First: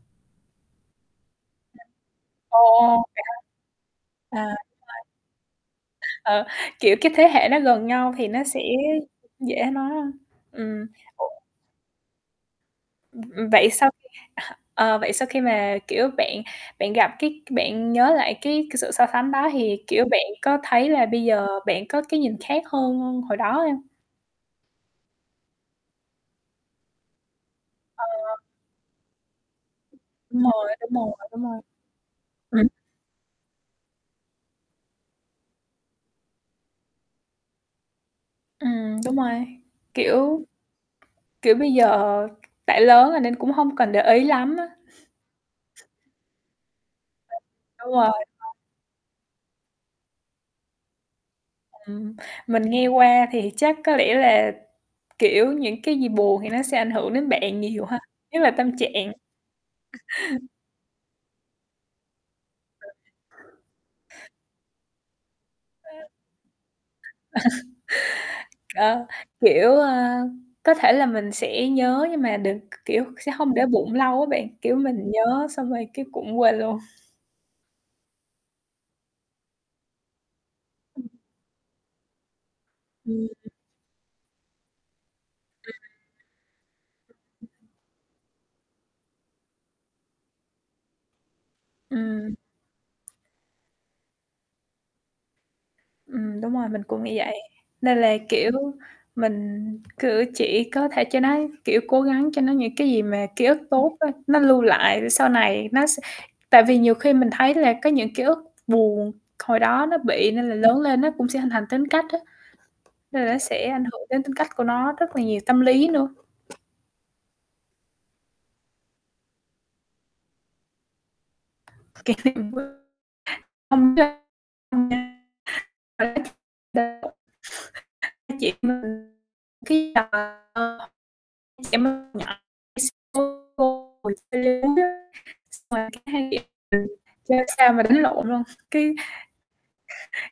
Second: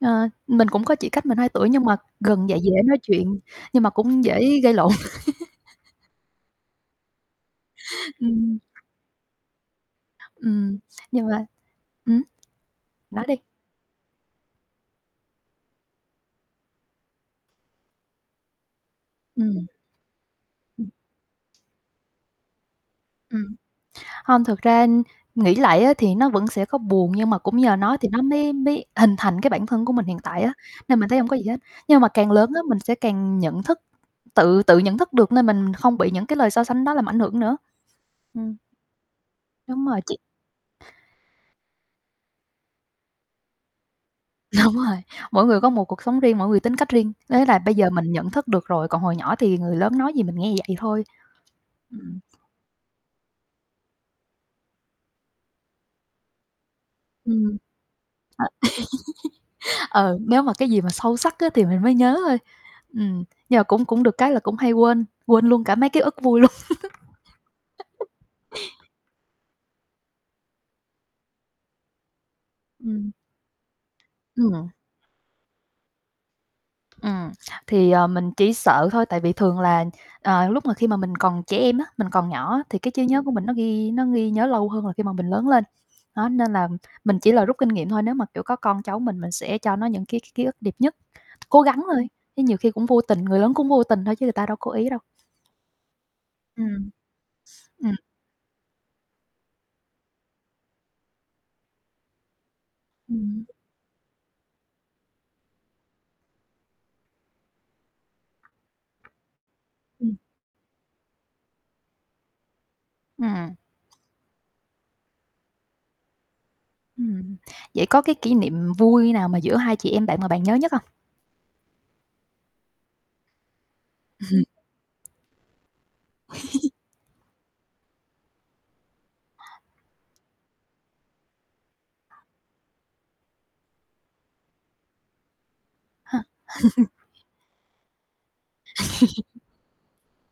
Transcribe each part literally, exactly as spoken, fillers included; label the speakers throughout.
Speaker 1: Ờ, mình cũng có chị cách mình hai tuổi, nhưng mà gần vậy
Speaker 2: Ồ,
Speaker 1: dễ nói
Speaker 2: vậy hả?
Speaker 1: chuyện, nhưng mà cũng
Speaker 2: À.
Speaker 1: dễ
Speaker 2: [unintelligible]
Speaker 1: gây lộn.
Speaker 2: Ờ, kiểu, cái, thế hệ nó gần nhau thì nó
Speaker 1: Ừm.
Speaker 2: sẽ dễ nói ha,
Speaker 1: Ừm,
Speaker 2: ừm.
Speaker 1: nhưng
Speaker 2: [unintelligible]
Speaker 1: mà ửm?
Speaker 2: Ừm,
Speaker 1: Nói đi.
Speaker 2: ừm, vậy sau khi à, ờ, vậy sau khi mà, kiểu, bạn bạn gặp, cái, bạn nhớ lại cái c sự so sánh đó
Speaker 1: Ừm.
Speaker 2: thì, kiểu, bạn có
Speaker 1: Ừm.
Speaker 2: thấy là bây giờ bạn có cái nhìn khác hơn hồi đó
Speaker 1: Ừm,
Speaker 2: hông?
Speaker 1: hông, thực ra, ưm, nghĩ lại á thì nó vẫn sẽ có buồn, nhưng mà cũng nhờ nó thì nó
Speaker 2: Ờ.
Speaker 1: mới mới hình thành cái bản thân của mình hiện tại
Speaker 2: Đúng
Speaker 1: á,
Speaker 2: rồi, đúng
Speaker 1: nên mình
Speaker 2: rồi,
Speaker 1: thấy hổng có
Speaker 2: đúng
Speaker 1: gì hết.
Speaker 2: rồi.
Speaker 1: Nhưng mà càng lớn á,
Speaker 2: Ừm.
Speaker 1: mình sẽ càng nhận thức, tự tự nhận thức được nên mình không bị những cái lời so sánh đó làm ảnh hưởng nữa. Ừm.
Speaker 2: Ừm, đúng rồi,
Speaker 1: Đúng rồi, chị
Speaker 2: kiểu, kiểu, bây giờ đã lớn rồi nên cũng hông cần để ý lắm á.
Speaker 1: Đúng rồi, mỗi người có một cuộc sống riêng, mỗi người tính cách riêng,
Speaker 2: Ừm,
Speaker 1: thế là bây giờ
Speaker 2: đúng
Speaker 1: mình
Speaker 2: rồi.
Speaker 1: nhận
Speaker 2: Ờ
Speaker 1: thức được rồi, còn hồi nhỏ thì người lớn nói gì mình nghe vậy thôi.
Speaker 2: Ừm,
Speaker 1: Ừm.
Speaker 2: mình nghe qua thì chắc có lẽ là, kiểu, những cái gì buồn thì nó sẽ ảnh hưởng đến
Speaker 1: Ừm.
Speaker 2: bạn
Speaker 1: Ờ,
Speaker 2: nhiều ha, nhất là tâm trạng.
Speaker 1: ờ, nếu mà cái gì mà sâu sắc á, thì mình mới nhớ thôi. Ừm, nhưng mà cũng cũng được cái
Speaker 2: [unintelligible]
Speaker 1: là cũng hay quên, quên luôn cả mấy ký
Speaker 2: Wow!
Speaker 1: ức vui luôn.
Speaker 2: Ờ, kiểu, ơ, có thể là mình sẽ nhớ nhưng mà được, k kiểu,
Speaker 1: Ừm.
Speaker 2: sẽ hông để bụng lâu á bạn,
Speaker 1: Ừm.
Speaker 2: kiểu, mình nhớ xong rồi cái cũng quên luôn.
Speaker 1: Ừm, thì, ờ, mình chỉ sợ thôi, tại vì thường là, ờ, lúc mà khi mà
Speaker 2: Ừm.
Speaker 1: mình còn trẻ em á, mình còn nhỏ á, thì cái trí nhớ
Speaker 2: Ừm,
Speaker 1: của mình nó
Speaker 2: ừm.
Speaker 1: ghi nó ghi nhớ lâu hơn là khi mà mình lớn lên, đó, nên là mình chỉ là
Speaker 2: Ừm. [unintelligible]
Speaker 1: rút kinh nghiệm thôi. Nếu mà, kiểu, có con cháu mình mình sẽ cho nó những cái ký ức đẹp nhất, cố gắng thôi,
Speaker 2: Ừm.
Speaker 1: chứ nhiều khi cũng vô tình, người lớn cũng vô tình thôi chứ ta đâu cố ý đâu.
Speaker 2: Ừm, đúng rồi, mình
Speaker 1: Ừm.
Speaker 2: cũng nghĩ vậy,
Speaker 1: Ừm.
Speaker 2: nên là, kiểu, mình cử chỉ có thể cho nó, kiểu, cố gắng cho nó những cái gì mà
Speaker 1: Ừm.
Speaker 2: ký ức tốt thôi, nó lưu lại để sau này nó se tại vì nhiều khi mình thấy là có những ký ức buồn, hồi đó nó
Speaker 1: Ừm.
Speaker 2: bị nên là lớn lên nó cũng sẽ hình thành tính cách á. Nên là nó
Speaker 1: Ừm.
Speaker 2: sẽ ảnh hưởng đến tính cách của nó rất là nhiều, tâm lý nữa.
Speaker 1: Ừm, vậy có cái kỷ niệm vui nào mà giữa hai chị em bạn mà bạn nhớ nhất hông?
Speaker 2: Kiểu [unintelligible] Hai chị em mình cái [unintelligible] hồi đi leo núi á, xong rồi cái
Speaker 1: Ha.
Speaker 2: hai chị em mình chơi sao mà đánh lộn luôn, cái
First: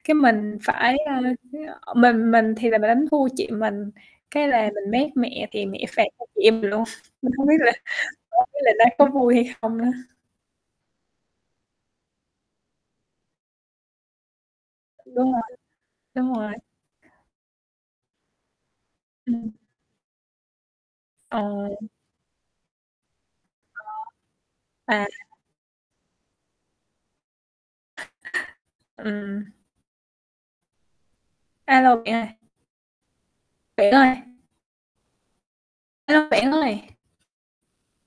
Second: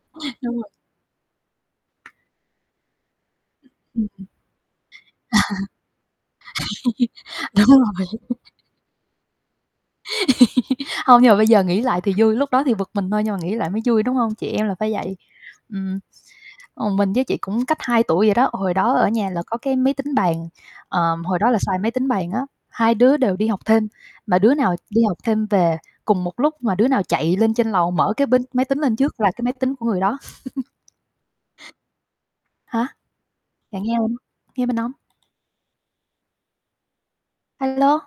Speaker 2: cái,
Speaker 1: Đúng
Speaker 2: mình
Speaker 1: rồi.
Speaker 2: phải, ơ, cái, ơ, mình mình thì mình đánh thua chị mình,
Speaker 1: Ừm, ừm.
Speaker 2: cái là mình méc mẹ thì mẹ phạt hai chị em mình luôn. Mình hông biết
Speaker 1: Đúng
Speaker 2: là
Speaker 1: rồi.
Speaker 2: hổng biết là nó có vui hay không nữa.
Speaker 1: Hông, nhưng mà bây giờ nghĩ lại thì vui, lúc đó thì bực mình thôi, nhưng mà nghĩ lại mới vui đúng hông, chị em là phải vậy,
Speaker 2: Đúng rồi,
Speaker 1: ừm.
Speaker 2: đúng rồi.
Speaker 1: Còn mình với chị cũng cách hai tuổi vậy đó, hồi đó ở nhà là
Speaker 2: Ừm.
Speaker 1: có cái máy tính bàn, ờm,
Speaker 2: Ờ.
Speaker 1: hồi đó là xài máy tính bàn á, hai đứa đều đi học thêm, mà đứa nào
Speaker 2: Ờ.
Speaker 1: đi
Speaker 2: À.
Speaker 1: học thêm về cùng một lúc mà đứa nào chạy lên trên lầu mở cái binh máy tính lên trước là cái máy
Speaker 2: Ừm.
Speaker 1: tính của người đó.
Speaker 2: A lô, bạn ơi.
Speaker 1: Hả? Bạn
Speaker 2: Bạn
Speaker 1: nghe hông?
Speaker 2: ơi.
Speaker 1: Nghe mình hông?
Speaker 2: A lô, bạn ơi!
Speaker 1: A lô.